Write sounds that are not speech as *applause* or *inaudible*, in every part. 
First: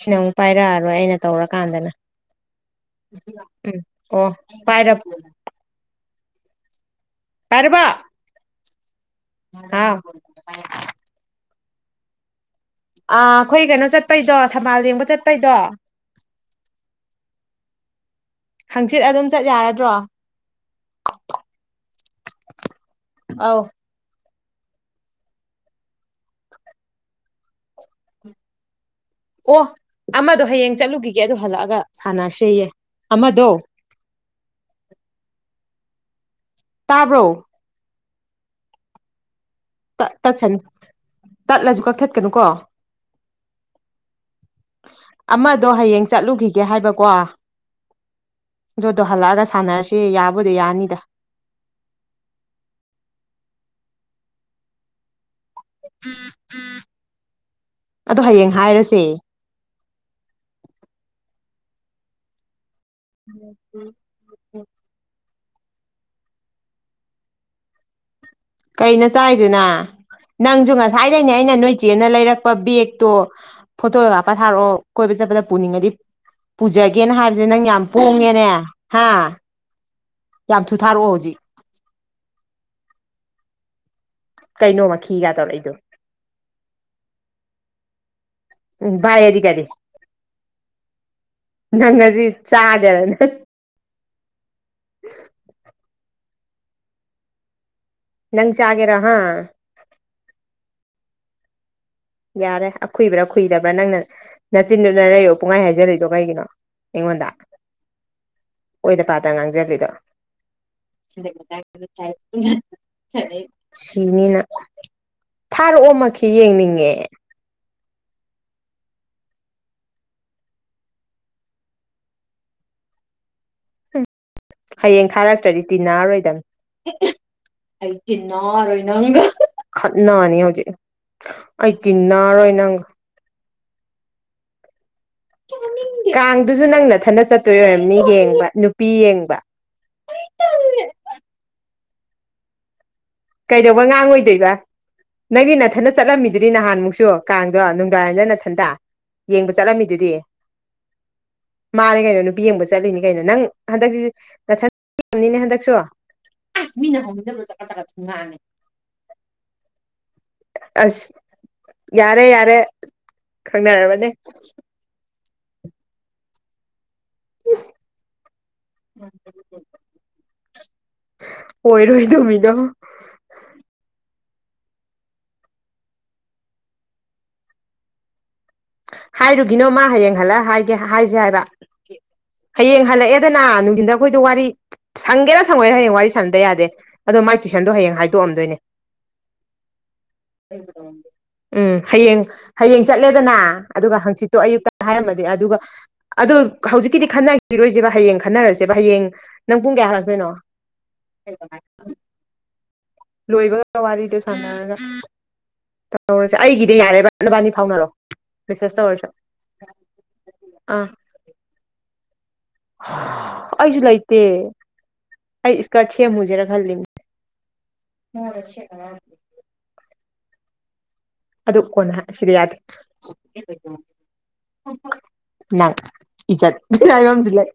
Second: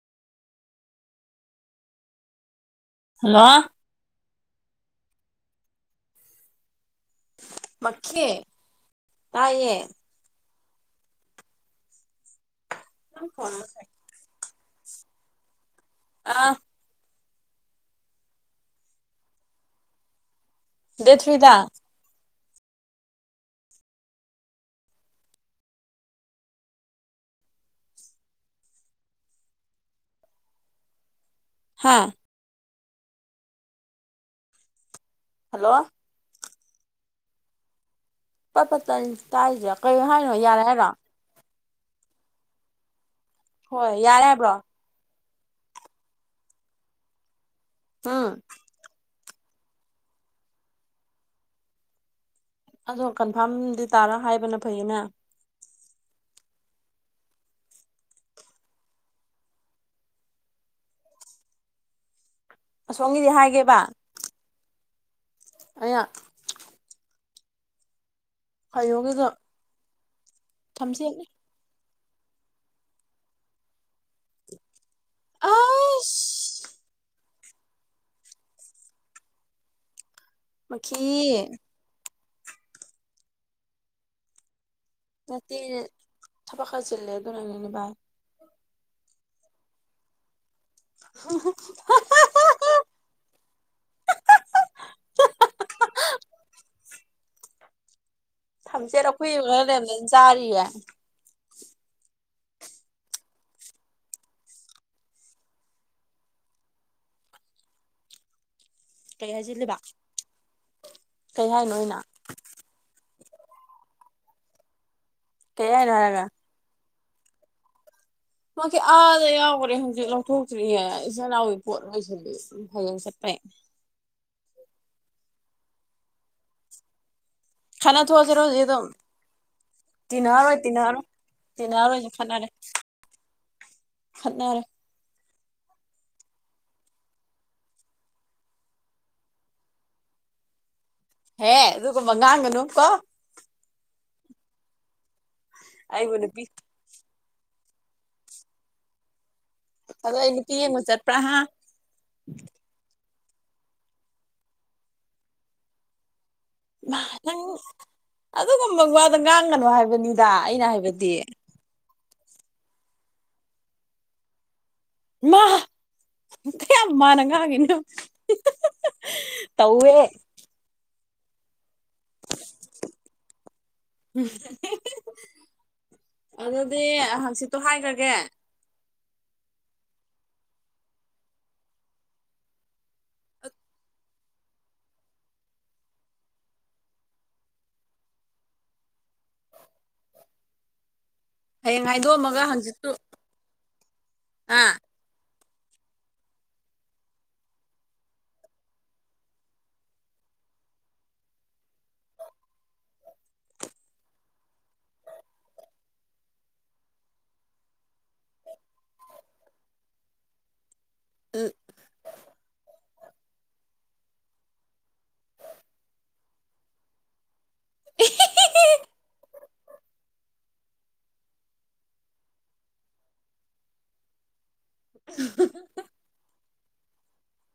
ꯁꯤꯅ ꯑꯃꯨꯛ ꯄꯥꯏꯔꯛꯑꯔꯣꯏ ꯑꯩꯅ ꯇꯧꯔꯀꯥꯟꯗꯅ ꯍꯜꯂꯣ ꯎꯝ ꯑꯣ ꯄꯥꯏꯔꯞ ꯃꯛꯈꯦ ꯉꯔꯥꯡ ꯑ ꯑꯩꯈꯣꯏ ꯀꯩꯅꯣ ꯆꯠꯄꯩꯗꯣ ꯊꯝꯕꯥꯜ ꯌꯦꯡꯕ ꯆꯠꯄꯩꯗꯣ ꯑꯥ ꯍꯪꯆꯤꯠ ꯑꯗꯨꯝ ꯆꯠ ꯌꯥꯔꯗ꯭ꯔꯣ ꯗꯦꯗ ꯊ꯭ꯔꯤꯗ ꯑꯧ ꯑꯣ ꯑꯃꯗꯣ ꯍꯌꯦꯡ ꯆꯠꯂꯨꯈꯤꯒꯦ ꯑꯗꯨ ꯍꯜꯂꯛꯑꯒ ꯍꯥ ꯁꯥꯟꯅꯔꯁꯦꯌꯦ ꯑꯃꯗꯣ ꯍꯜꯂꯣ ꯇꯥꯔꯕꯣ ꯄꯠ ꯄꯠ ꯇꯟ ꯇꯥꯔꯤꯁꯦ ꯀꯩ ꯇꯠ ꯍꯥꯏꯅꯣ ꯇꯠꯁꯅꯨ ꯌꯥꯔꯦ ꯍꯥꯏꯔꯣ ꯇꯠꯂꯁꯨ ꯀꯛꯊꯠꯀꯅꯨꯀꯣ ꯍꯣꯏ ꯌꯥꯔꯦ ꯍꯥꯏꯕ꯭ꯔꯣ ꯑꯃꯗꯣ ꯍꯌꯦꯡ ꯆꯠꯂꯨꯈꯤꯒꯦ ꯍꯥꯏꯕꯀꯣ ꯎꯝ ꯑꯗꯨꯗꯣ ꯍꯜꯂꯛꯑꯒ ꯁꯥꯟꯅꯔꯁꯤ ꯌꯥꯕꯨꯗꯤ ꯌꯥꯅꯤꯗ ꯑꯗꯣ ꯀꯟꯐꯥꯔꯝꯗꯤ ꯇꯥꯔ ꯍꯥꯏꯕꯅ ꯐꯩꯌꯦꯅ *inaudible* ꯑꯗꯨ ꯍꯌꯦꯡ ꯍꯥꯏꯔꯁꯦ ꯑꯁꯣꯝꯒꯤꯗꯤ ꯍꯥꯏꯒꯦꯕ ꯑꯩꯅ ꯀꯩꯅꯣ ꯀꯩꯅꯣꯒꯤꯗꯣ ꯆꯥꯏꯗꯨꯅ ꯅꯪꯁꯨ ꯊꯝꯆꯦꯠꯅꯤ ꯉꯁꯥꯏꯗꯩꯅꯦ ꯑꯩꯅ ꯅꯣꯏ ꯆꯦꯅ ꯂꯩꯔꯛꯄ ꯕꯦꯒꯇꯣ ꯐꯣꯇꯣ ꯀꯞꯄ ꯊꯥꯔꯛꯑꯣ ꯀꯣꯏꯕ ꯆꯠꯄꯗ ꯄꯨꯅꯤꯡꯉꯗꯤ ꯑꯁ ꯄꯨꯖꯒꯦꯅ ꯍꯥꯏꯕꯁꯦ ꯅꯪ ꯌꯥꯝ ꯄꯣꯡꯉꯦꯅꯦ ꯍꯥ ꯌꯥꯝ ꯊꯨ ꯃꯈꯤ ꯊꯥꯔꯛꯑꯣ ꯍꯧꯖꯤꯛ ꯀꯩꯅꯣ ꯃꯈꯤꯒ ꯅꯠꯇꯦ ꯇꯧꯔꯛꯏꯗꯣ ꯊꯄ ꯈꯔꯥ ꯆꯤꯜꯂꯦ ꯑꯗꯨꯅꯅꯦ ꯚꯥꯏ ꯎꯝ ꯚꯥꯏꯗꯤ ꯀꯔꯤ ꯅꯪ ꯉꯁꯤ ꯆꯥꯒꯦꯔ ꯅꯪ *inaudible* *inaudible* ꯅꯪ ꯆꯥꯒꯦꯔꯥ ꯊꯝꯖꯦꯠ ꯍꯥ ꯑꯀꯨꯏ ꯈꯔ ꯂꯩꯝꯗꯅ ꯆꯥꯔꯤꯌꯦ ꯌꯥꯔꯦ ꯑꯈꯨꯏꯕ꯭ꯔꯥ ꯀꯨꯏꯗꯕ꯭ꯔꯥ ꯅꯪꯅ ꯅꯆꯤꯟꯗꯨꯅ ꯅꯌꯩꯔꯣ ꯄꯨꯡꯍꯥꯏ ꯍꯥꯏꯖꯤꯜꯂꯤꯗꯣ ꯀꯩꯒꯤꯅꯣ ꯑꯩꯉꯣꯟꯗ ꯑꯣꯏꯗ ꯄꯥꯗ ꯀꯩ ꯍꯥꯏꯖꯤꯜꯂꯤꯕ ꯉꯥꯡꯖꯜꯂꯤꯗꯣ ꯀꯩ ꯍꯥꯏꯅꯣ ꯑꯩꯅ ꯁꯤꯅꯤꯅ ꯀꯩ ꯍꯥꯏꯅꯣ ꯍꯥꯏꯔꯒ ꯊꯥꯔꯛꯑꯣꯃꯛꯈꯤ ꯌꯦꯡꯅꯤꯡꯉꯦ ꯃꯛꯀꯤ ꯑꯥꯗ ꯌꯥꯎꯒ꯭ꯔꯦ ꯍꯧꯖꯤꯛ ꯂꯧꯊꯣꯛꯇ꯭ꯔꯤꯌꯦ ꯏꯆꯦꯅꯥꯎꯒꯤ ꯄꯣꯠ ꯂꯣꯏꯁꯤꯜꯌꯦ ꯍꯌꯦꯡ ꯆꯠꯄꯩ *unintelligible* ꯍꯌꯦꯡ ꯊꯥꯔꯛꯇ꯭ꯔꯗꯤ ꯇꯤꯟꯅꯔꯣꯏꯗꯝ ꯑꯩ ꯈꯠꯅ ꯊꯣꯛꯑꯁꯤꯔꯣ ꯍꯧꯖꯤꯛ ꯇꯤꯅꯔꯣꯏ ꯑꯗꯨꯝ ꯅꯪꯒ ꯈꯠꯅꯅꯤ ꯇꯤꯟꯅꯔꯣꯏ ꯍꯧꯖꯤꯛ ꯇꯤꯟꯅꯔꯣꯏ ꯑꯩ ꯇꯤꯟꯅꯔꯣꯏꯁꯦ ꯈꯠꯅꯔꯦ ꯇꯤꯟꯅꯔꯣꯏ ꯅꯪꯒ ꯈꯠꯅꯔꯦ ꯀꯥꯡꯗꯨꯖꯨ ꯅꯪ ꯅꯊꯟꯗ ꯆꯠꯇꯣꯏ ꯑꯣꯏꯔꯝꯅꯤ ꯌꯦꯡꯕ ꯅꯨꯄꯤ ꯌꯦꯡꯕ ꯑꯩ ꯇꯜꯂꯦ ꯍꯦ ꯑꯗꯨꯒꯨꯝꯕ ꯉꯥꯡꯒꯅꯨꯀꯣ ꯀꯩꯗꯧꯕꯩ ꯉꯥꯡꯉꯣꯏꯗꯣꯏꯕ ꯅꯪꯗꯤ ꯅꯊꯟꯗ ꯑꯩꯕꯨ ꯅꯨꯄꯤ ꯆꯠꯂꯝꯃꯤꯗꯨꯗꯤ ꯅꯍꯥꯟꯃꯨꯛꯁꯨ ꯀꯥꯡ ꯗꯣ ꯅꯨꯡꯗꯥꯡꯋꯥꯏꯔꯝꯗ ꯅꯊꯟꯗ ꯌꯦꯡꯕ ꯆꯠꯂꯝꯃꯤꯗꯨꯗꯤ ꯑꯗꯣ ꯑꯩ ꯅꯨꯄꯤ ꯌꯦꯡꯕ ꯆꯠꯄ꯭ꯔꯥ ꯍꯥ ꯃꯥꯅꯦ ꯀꯩꯅꯣ ꯅꯨꯄꯤ ꯌꯦꯡꯕ ꯆꯠꯂꯤꯅꯤ ꯀꯩꯅꯣ ꯅꯪ ꯍꯟꯗꯛ ꯁꯤꯅꯊꯟ ꯆꯠꯅꯤꯡꯉꯝꯅꯤꯅꯦ ꯍꯟꯗꯛꯁꯨ ꯑꯁ ꯃꯤꯅ ꯅꯪ ꯍꯧꯅꯤꯡꯗꯕꯗꯣ ꯆꯀꯠ ꯆꯀꯠ ꯑꯗꯨꯒꯨꯝꯕ ꯋꯥꯗꯣ ꯉꯥꯡꯒꯅꯨ ꯍꯥꯏꯕꯅꯤꯗ ꯑꯩꯅ ꯑꯁ ꯍꯥꯏꯕꯗꯤ ꯌꯥꯔꯦ ꯌꯥꯔꯦ ꯈꯪꯅꯔꯕꯅꯦ ꯃꯥ ꯀꯌꯝ ꯃꯥꯟꯅ ꯉꯥꯡꯉꯤꯅꯣ ꯌꯦꯡꯉꯣ ꯇꯧꯋꯦ ꯑꯣꯏꯔꯣꯏ ꯗꯕꯤꯗꯣ ꯍꯥꯍꯥ ꯑꯗꯨꯗꯤ ꯍꯪꯆꯤꯠꯇꯣ ꯍꯥꯏꯒ꯭ꯔꯒꯦ ꯍꯥꯏꯔꯨꯒꯤꯅꯣ ꯃꯥ ꯍꯌꯦꯡ ꯍꯜꯂꯛꯑ ꯍꯥꯏꯒꯦ ꯍꯥꯏꯖꯦ ꯍꯥꯏꯕ ꯍꯌꯦꯡ ꯍꯜꯂꯛꯑꯦꯗꯅ ꯅꯨꯡꯗꯤꯟꯗ ꯑꯈꯣꯏꯗꯣ ꯋꯥꯔꯤ ꯁꯪꯒꯦꯔ ꯁꯪꯉꯣꯏꯔ ꯍꯌꯦꯡ ꯋꯥꯔꯤ ꯁꯥꯟꯅꯗ ꯌꯥꯗꯦ ꯑꯗꯣ ꯃ ꯃꯥꯏ ꯇꯨꯏꯁꯟꯗꯣ ꯍꯌꯦꯡ ꯍꯥꯏꯗꯣꯛꯑꯝꯗꯣꯏꯅꯦ ꯎꯝ ꯍꯌꯦꯡ ꯍꯥꯏꯗꯣꯛꯑꯝꯃꯒ ꯍꯌꯦꯡ ꯍꯪꯆꯤꯠꯇꯨ ꯆꯠꯂꯦꯗꯅ ꯑꯗꯨꯒ ꯍꯪꯆꯤꯠꯇꯣ ꯑꯌꯨꯛꯇ ꯑꯥ ꯍꯥꯏꯔꯝꯃꯗꯤ ꯑꯗꯨꯒ ꯑꯗꯨ ꯍꯧꯖꯤꯛꯀꯤꯗꯤ ꯈꯟꯅꯒꯤꯔꯣꯏꯖꯦꯕ ꯍꯌꯦꯡ ꯈꯟꯅꯔꯁꯦꯕ ꯍꯌꯦꯡ ꯅꯪ ꯄꯨꯡ ꯀꯌꯥ ꯍꯥꯜꯂꯛꯇꯣꯏꯅꯣ *unintelligible* ꯂꯣꯏꯕꯒ ꯋꯥꯔꯤꯗꯣ ꯁꯅꯔꯒ ꯇꯧꯔꯖꯦ ꯑꯩꯒꯤꯗꯤ ꯌꯥꯔꯦꯕ ꯅꯕꯅꯤ ꯐꯥꯎꯅꯔꯣ ꯔꯤꯁꯥꯁ ꯇꯧꯔꯖꯤꯔ ꯑꯥ ꯎꯝ ꯑꯩꯖꯨ ꯂꯩꯇꯦ ꯑꯩ ꯏꯁꯀꯥꯔꯠ ꯁꯦꯝꯃꯨꯖꯦꯔ ꯈꯜꯂꯤꯅꯤ *unintelligible* ꯑꯗꯨ ꯀꯣꯅ ꯁꯤꯗꯌꯥꯗꯦ ꯅꯪ ꯏꯖꯠ ꯍꯥꯏꯕꯝꯖꯨꯂꯩ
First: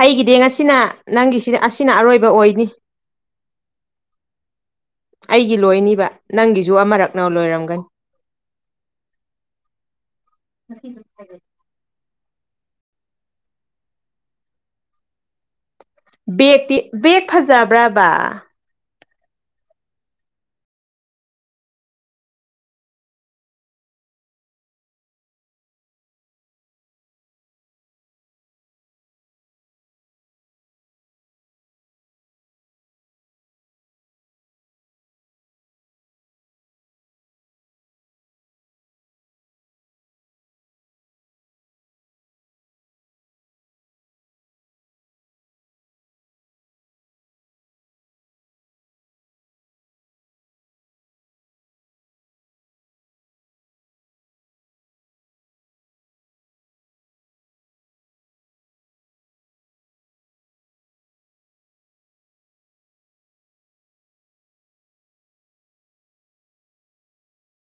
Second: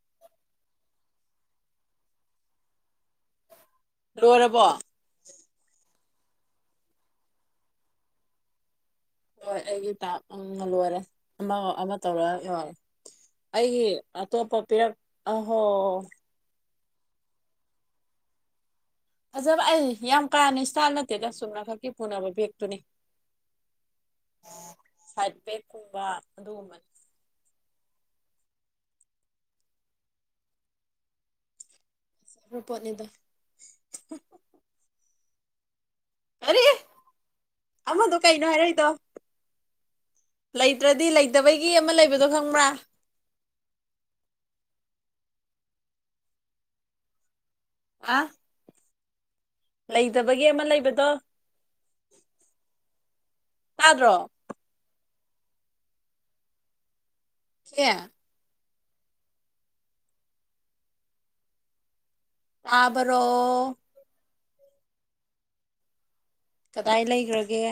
ꯑꯩꯒꯤꯗꯤ ꯉꯁꯤꯅ ꯅꯪꯒꯤꯁꯤ ꯑꯁꯤꯅ ꯑꯔꯣꯏꯕ ꯑꯣꯏꯅꯤ ꯂꯣꯏꯔꯕꯣ ꯑꯩꯒꯤ ꯂꯣꯏꯅꯤꯕ ꯅꯪꯒꯤꯖꯨ ꯑꯃꯔꯛꯅ ꯂꯣꯏꯔꯝꯒꯅꯤ ꯍꯣꯏ ꯑꯩꯒꯤ ꯇꯥꯛ ꯎꯝ ꯂꯣꯏꯔꯦ ꯑꯃ ꯑꯃ ꯇꯧꯔꯛꯑꯅꯣ ꯑꯩꯒꯤ ꯑꯇꯣꯞꯄ ꯄꯤꯔꯛ ꯑꯍꯣ ꯕꯦꯛꯇꯤ ꯕꯦꯛ ꯐꯖꯕ꯭ꯔꯕ ꯐꯖꯕ ꯑꯩ ꯌꯥꯝ ꯀꯥꯟ ꯏꯁꯇꯏꯜ ꯅꯠꯇꯦꯗ ꯆꯨꯝꯅꯈꯛꯀꯤ ꯄꯨꯅꯕ ꯕꯦꯛꯇꯨꯅꯤ ꯁꯥꯏꯠ ꯕꯦꯛꯀꯨꯝꯕ ꯑꯗꯨꯒꯨꯝꯕꯅꯤ ꯔꯣꯄꯣꯠꯅꯤꯗ ꯑꯔꯤ ꯑꯃꯗꯣ ꯀꯩꯅꯣ ꯍꯥꯏꯔꯛꯏꯗꯣ ꯂꯩꯇ꯭ꯔꯗꯤ ꯂꯩꯇꯕꯒꯤ ꯑꯃ ꯂꯩꯕꯗꯣ ꯈꯪꯕ꯭ꯔ ꯑꯥ ꯂꯩꯇꯕꯒꯤ ꯑꯃ ꯂꯩꯕꯗꯣ ꯇꯥꯗ꯭ꯔꯣ ꯀꯦ ꯇꯥꯕꯔꯣ ꯀꯗꯥꯏ ꯂꯩꯒ꯭ꯔꯒꯦ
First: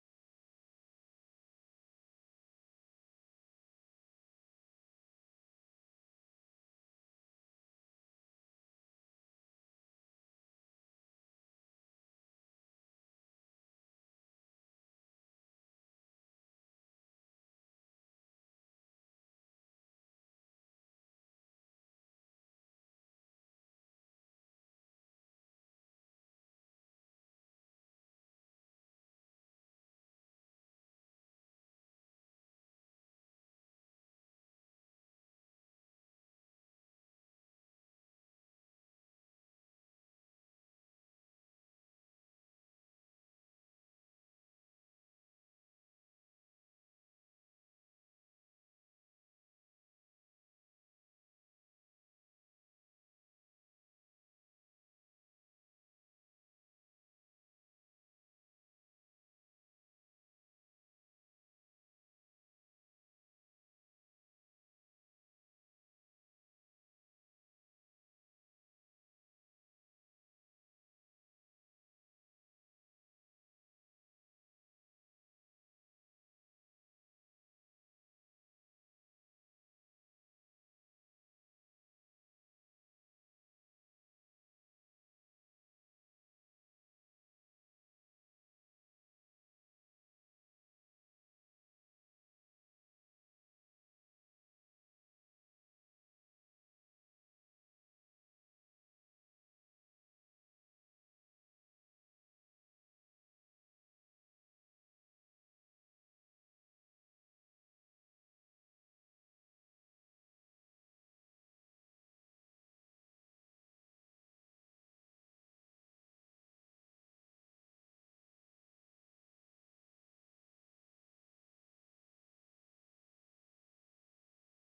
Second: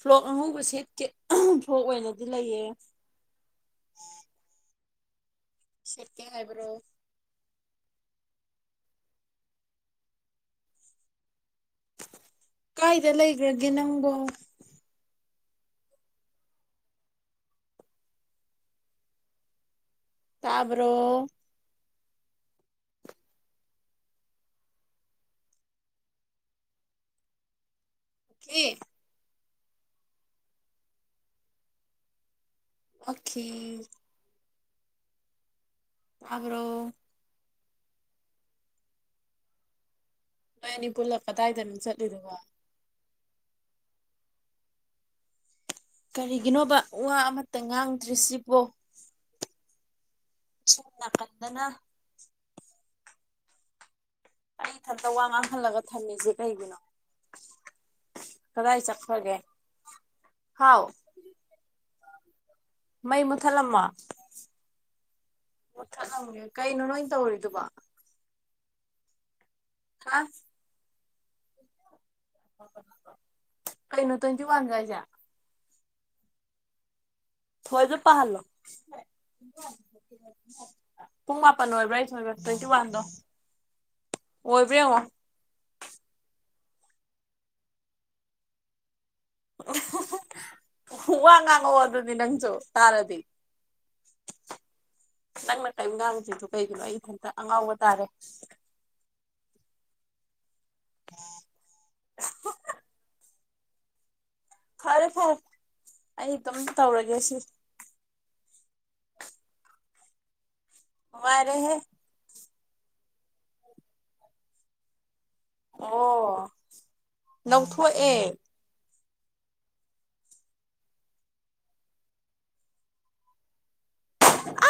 ꯐ꯭ꯂꯣꯛ ꯑꯉꯧꯕ ꯁꯦꯠꯇꯦ ꯐ꯭ꯂꯣꯛ ꯑꯣꯏꯅꯗꯤ ꯂꯩꯌꯦ ꯁꯠꯀꯦ ꯍꯥꯏꯕ꯭ꯔꯣ ꯀꯥꯏꯗ ꯂꯩꯒ꯭ꯔꯒꯦ ꯅꯪꯕꯣ ꯇꯥꯕ꯭ꯔꯣ ꯑꯦ ꯑꯣꯈꯦ ꯇꯥꯕꯔꯣ ꯅꯣꯏ ꯑꯅꯤ ꯄꯨꯜꯂ ꯀꯇꯥꯏꯗꯅ ꯆꯠꯂꯤꯗꯨꯕꯨ ꯀꯔꯤꯒꯤꯅꯣꯕ ꯋꯥ ꯑꯃꯇ ꯉꯥꯡꯗ꯭ꯔꯤꯁꯤꯕꯣ ꯁꯣꯝ ꯅꯥꯀꯟꯗꯅ ꯑꯩ ꯏꯊꯟꯇ ꯋꯥ ꯉꯥꯡꯍꯜꯂꯒ ꯊꯝꯃꯤꯁꯦ ꯀꯩꯒꯤꯅꯣ ꯀꯗꯥꯥꯏ ꯆꯠꯈ꯭ꯔꯒꯦ ꯍꯥꯎ ꯃꯩ ꯃꯨꯊꯠꯂꯝꯃꯣ ꯃꯨꯊꯠꯂꯝꯒꯦ ꯀꯩꯅꯣ ꯅꯣꯏ ꯇꯧꯔꯤꯗꯨꯕꯣ ꯍꯥ ꯀꯩꯅꯣ ꯇ꯭ꯋꯦꯟꯇꯤ ꯋꯥꯟ ꯀ ꯍꯥꯏꯁꯦ ꯐꯣꯟꯗ ꯄꯥꯍꯜꯂꯣ ꯄꯨꯡ ꯃꯥꯄꯟ ꯑꯣꯏꯕ꯭ꯔꯥ ꯁꯨꯕ꯭ꯔꯥ ꯇ꯭ꯋꯦꯟꯇꯤ ꯋꯥꯟꯗꯣ ꯑꯣꯏꯕ꯭ꯔ ꯌꯦꯡꯉꯣ *inaudible* ꯋꯥ ꯉꯥꯡꯉꯛꯑꯣ ꯑꯗꯨꯗꯤ ꯅꯪꯖꯨ ꯇꯥꯔꯗꯤ ꯅꯪꯅ ꯀꯦꯝ ꯉꯥꯡꯗ꯭ꯔꯤꯗꯣ ꯀꯩꯒꯤꯅꯣ ꯑꯩ ꯏꯊꯟꯇ ꯑꯉꯥꯎꯕ ꯇꯥꯔꯦ *inaudible* *unintelligible* ꯐꯔꯦ ꯐꯔꯦ ꯑꯩ ꯑꯗꯨꯝ ꯇꯧꯔꯒꯦ ꯁꯤ *inaudible* ꯅꯨꯡꯉꯥꯏꯔꯦꯍꯦ ꯑꯣ ꯂꯧꯊꯣꯛꯑꯦ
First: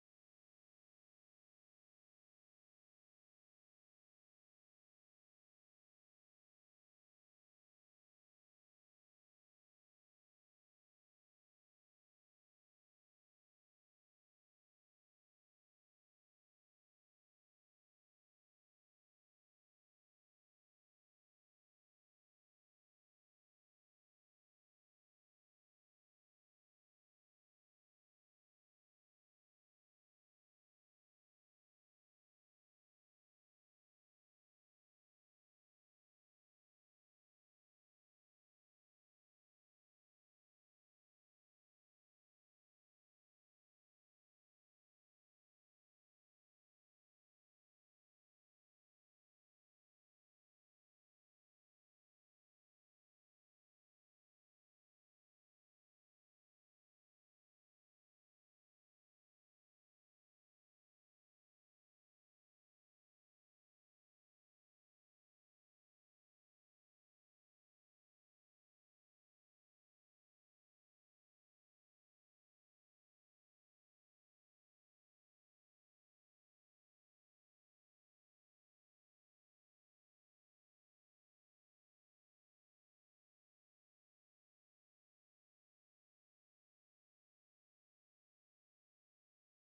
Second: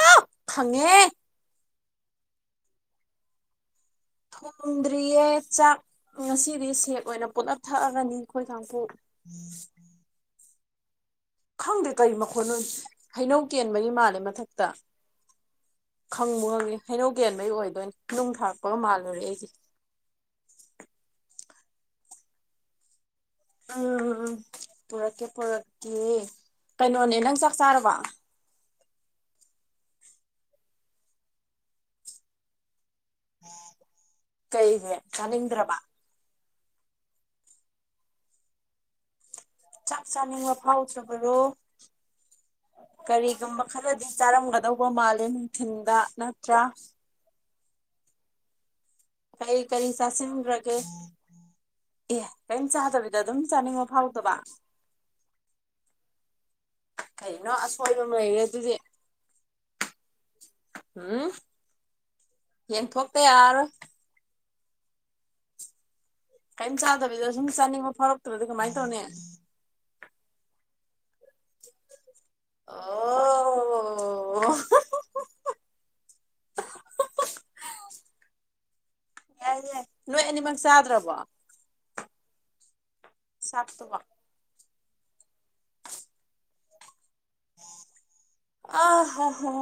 ꯑꯥꯎ ꯈꯪꯉꯦꯍꯦ ꯊꯣꯡꯗ꯭ꯔꯤꯌꯦ ꯆꯥꯛ ꯉꯁꯤꯗꯤ ꯁꯦꯛ ꯑꯣꯏꯅ ꯄꯨꯂꯞ ꯊꯛꯑꯒꯅꯤ ꯑꯩꯈꯣꯏ ꯀꯥꯡꯄꯨ *inaudible* *inaudible* ꯈꯪꯗꯦ ꯀꯔꯤ ꯃꯈꯣꯟꯅꯣ ꯍꯩꯅꯧ ꯀꯦꯟꯕꯒꯤ ꯃꯥꯜꯂꯦ ꯃꯊꯛꯇ ꯈꯪꯕꯨ ꯈꯪꯉꯦ ꯍꯩꯅꯧ ꯀꯦꯟꯕꯩ ꯑꯣꯏꯗꯣꯏꯅꯤ ꯅꯨꯡ ꯊꯥꯔꯛꯄꯒ ꯃꯥꯜꯂꯨꯔꯦ ꯑꯩꯗꯤ *inaudible* ꯎꯝ ꯎꯝ ꯎꯝ ꯄꯨꯔꯛꯀꯦ ꯄꯨꯔꯛꯀꯦ ꯀꯩꯅꯣꯅꯦ ꯅꯪ ꯆꯥꯛ ꯆꯥꯔꯕ ꯀꯩꯒꯤ ꯆꯥꯅꯤꯡꯗ꯭ꯔꯕ ꯆꯥꯛ ꯆꯥꯅꯤꯡꯕ ꯐꯥꯎꯗ꯭ꯔꯕꯔꯣ ꯀꯔꯤꯒꯨꯝꯕ ꯈꯔꯗꯤ ꯆꯥꯔꯝꯒꯗꯧꯕ ꯃꯥꯜꯂꯦ ꯅꯨꯡꯊꯤꯟꯗ ꯅꯠꯇ꯭ꯔꯥ *inaudible* ꯀꯔꯤ ꯀꯔꯤ ꯆꯥꯁꯤꯟꯈ꯭ꯔꯒꯦ ꯑꯦ ꯀꯔꯤꯝ ꯆꯥꯗꯕꯤꯗ ꯑꯗꯨꯝ ꯆꯥꯅꯤꯡꯕ ꯐꯥꯎꯗꯕ ꯀꯩꯅꯣ ꯑꯁꯣꯏꯕꯝ ꯂꯩꯩꯔꯦ ꯑꯗꯨꯗꯤ ꯎꯝ ꯌꯦꯡ ꯊꯣꯛꯇ ꯌꯥꯔꯔꯣꯢ ꯀꯤꯝ ꯆꯥꯗꯕꯤꯗ ꯁꯨꯝ ꯆꯥꯅꯤꯡꯕ ꯐꯥꯎꯔꯛꯇ꯭ꯔꯗꯤ ꯀꯃꯥꯏꯅ ꯇꯧꯅꯤ ꯑꯣ *inaudible* ꯌꯥꯏ ꯌꯥꯏ ꯅꯣꯏ ꯑꯅꯤꯃꯛ ꯆꯥꯗ꯭ꯔꯕꯣ ꯆꯥꯛꯇꯨꯕꯣ ꯑꯥ ꯍꯣ ꯍꯣ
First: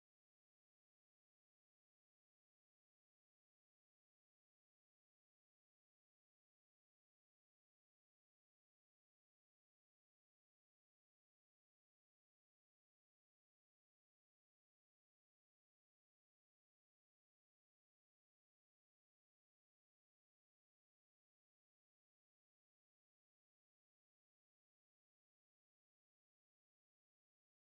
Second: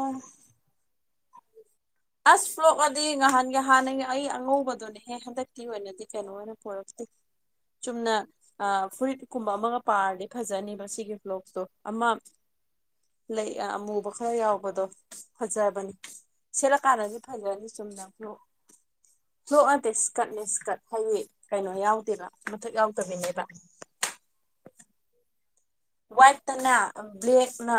ꯑꯁ ꯐ꯭ꯂꯣꯛꯑꯗꯤ ꯉꯍꯥꯟꯒꯤ ꯍꯥꯟꯅꯒꯤ ꯑꯩ ꯑꯉꯧꯕꯗꯨꯅꯦꯍꯦ ꯍꯟꯗꯛꯀꯤ ꯑꯣꯏꯅꯗꯤ ꯀꯩꯅꯣ ꯑꯣꯏꯅ ꯄꯨꯔꯛ *inaudible* ꯆꯨꯝꯅ ꯐꯨꯔꯤꯠ ꯀꯨꯝꯕ ꯑꯃꯒ ꯄꯥꯔꯗꯤ ꯐꯖꯅꯤꯕ ꯁꯤꯒꯤ ꯕ꯭ꯂꯣꯛꯁꯇꯣ ꯑꯃ ꯂꯩ ꯑꯃꯨꯕ ꯈꯔ ꯌꯥꯎꯕꯗꯣ ꯐꯖꯕꯅꯤ ꯁꯦꯂꯛ ꯀꯥꯟꯅꯗꯤ ꯐꯖꯅꯤ ꯆꯨꯝꯅ ꯐ꯭ꯂꯣꯛ ꯐ꯭ꯂꯣꯛ ꯅꯠꯇꯦ ꯁ꯭ꯀꯠꯅꯦ ꯁ꯭ꯀꯠ ꯍꯥꯏꯗꯤ ꯀꯩꯅꯣ ꯌꯥꯎꯗꯦꯕ ꯃꯊꯛ ꯌꯥꯎꯗꯕꯤꯅꯦꯕ *inaudible* ꯋꯥꯏꯠꯇꯅꯦ ꯕ꯭ꯂꯦꯛꯅ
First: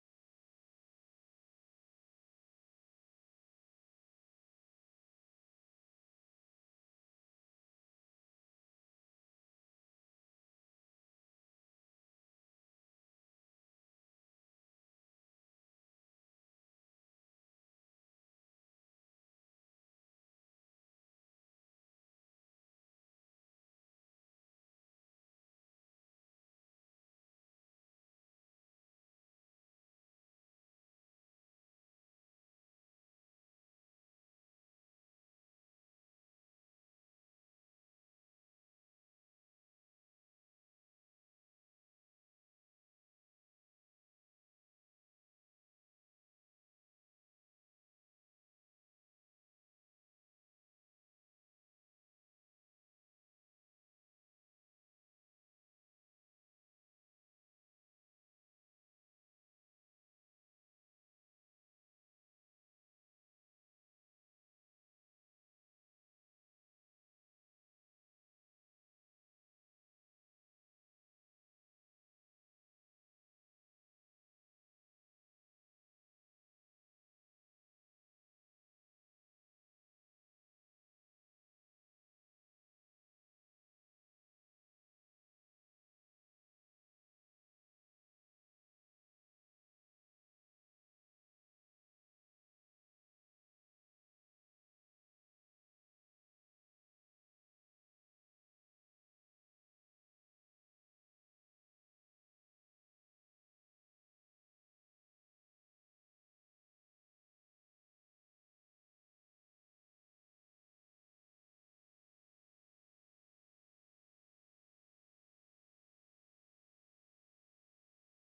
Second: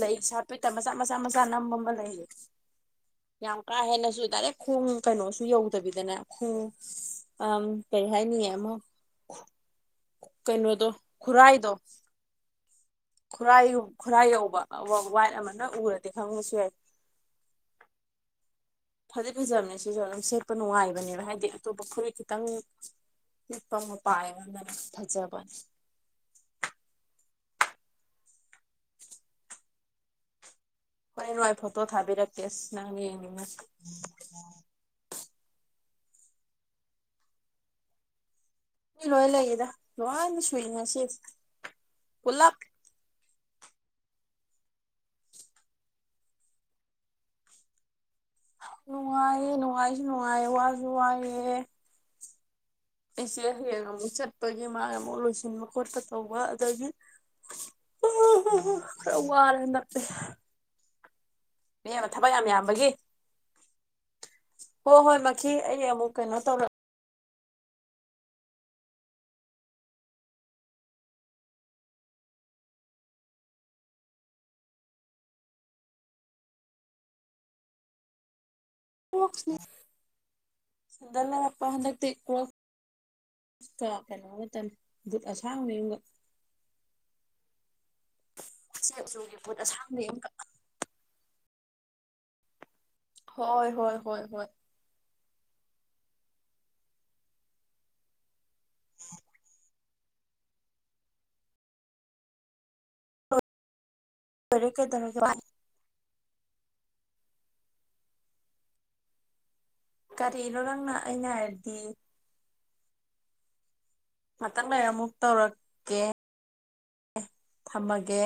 ꯂꯩ ꯁꯥꯄꯤꯇ ꯃꯆꯥ ꯃꯆꯥ ꯃꯆꯥ ꯅꯝꯕ ꯑꯃ ꯂꯩꯌꯦ ꯌꯥꯝ ꯀꯥ ꯍꯦꯟꯅꯁꯨ ꯗꯥꯏꯔꯦꯛ ꯈꯣꯡ ꯀꯩꯅꯣꯁꯨ ꯌꯧꯗꯕꯤꯗꯅꯦ ꯈꯣꯡ ꯑꯝ ꯀꯩꯍꯥꯏꯅꯤ ꯑꯃ *inaudible* ꯀꯩꯅꯣꯗꯣ ꯈꯨꯔꯥꯏꯗꯣ ꯈꯨꯔꯥꯏ ꯈꯨꯔꯥꯏ ꯌꯧꯕ ꯋꯥꯏꯠ ꯑꯃꯅ ꯅꯪ ꯔꯗꯤ ꯈꯪꯕꯁꯨ ꯌꯥꯏ *inaudible* ꯐꯗꯤ ꯐꯖꯕꯅꯦ ꯁꯤꯁꯨ ꯑꯗꯨꯝ ꯁꯦꯠꯄ ꯅꯨꯡꯉꯥꯏꯕꯅꯦꯕ ꯍꯥꯏꯗꯤ ꯑꯇꯣꯞꯄ ꯐꯨꯔꯤꯠ ꯈꯤꯇꯪ ꯂꯤꯠꯄ ꯃꯄꯥ ꯌꯦꯡꯀꯥꯟꯗꯅꯦ ꯐꯖꯕꯅꯦ *inaudible* ꯍꯣꯏ ꯍꯣꯏ ꯐꯣꯇꯣ ꯊꯥꯕꯤꯔꯛꯀꯦꯁ ꯅꯪ ꯌꯦꯡꯅꯤꯡꯉꯗꯤ ꯀ ꯂꯣꯏ ꯂꯩꯌꯦꯗ ꯂꯣꯏꯅ ꯁꯨꯏ ꯉꯁꯤ ꯄꯨꯜꯂꯞ ꯅꯨꯡꯉꯥꯏꯌꯦ ꯅꯨꯡꯉꯥꯏꯁꯨ ꯅꯨꯡꯉꯥꯏꯦ ꯋꯥꯁꯨ ꯋꯥꯏꯌꯦ ꯑꯩꯁꯦ ꯍꯌꯦꯡ ꯑꯃꯨꯛ ꯆꯠꯄꯒꯤ ꯃꯥꯅ ꯑꯃꯨꯛ ꯂꯣꯏꯁꯤꯟꯕ ꯈꯣꯠꯄ ꯇꯧꯕ ꯑꯗꯒꯤ ꯎꯝ ꯈꯔꯥ ꯋꯥꯔꯦ ꯍꯟꯗꯛ ꯇꯤ ꯏꯕꯦꯝꯃ ꯊꯕꯛ ꯌꯥꯝ ꯌꯥꯝꯕꯒꯤ ꯍꯣ ꯍꯣꯏ ꯃꯈꯤ ꯑꯩ ꯑꯃꯨꯛ ꯀꯩꯅꯣ ꯇꯧꯔꯦ ꯀꯣꯛ ꯁꯤꯗ ꯁꯦꯟꯗꯜ ꯂꯩꯔꯛꯄ ꯍꯟꯗꯛꯇꯤ ꯀꯣ *unintelligible* ꯎꯆꯦꯛ ꯆꯣꯡꯒꯤ ꯕꯨꯠ ꯑꯁꯥꯡꯕꯤ ꯑꯃ ꯀꯛ ꯍꯣꯏ ꯍꯣꯏ ꯍꯣꯏ ꯍꯣꯏ *unintelligible* ꯀꯔꯤꯅꯣ ꯅꯪꯅ ꯑꯩꯅ ꯍꯥꯏꯔꯗꯤ ꯉꯥꯇꯪ ꯂꯩꯔ ꯑꯃꯨꯛ ꯇꯧꯔꯛꯀꯦ ꯊꯝꯃꯒꯦ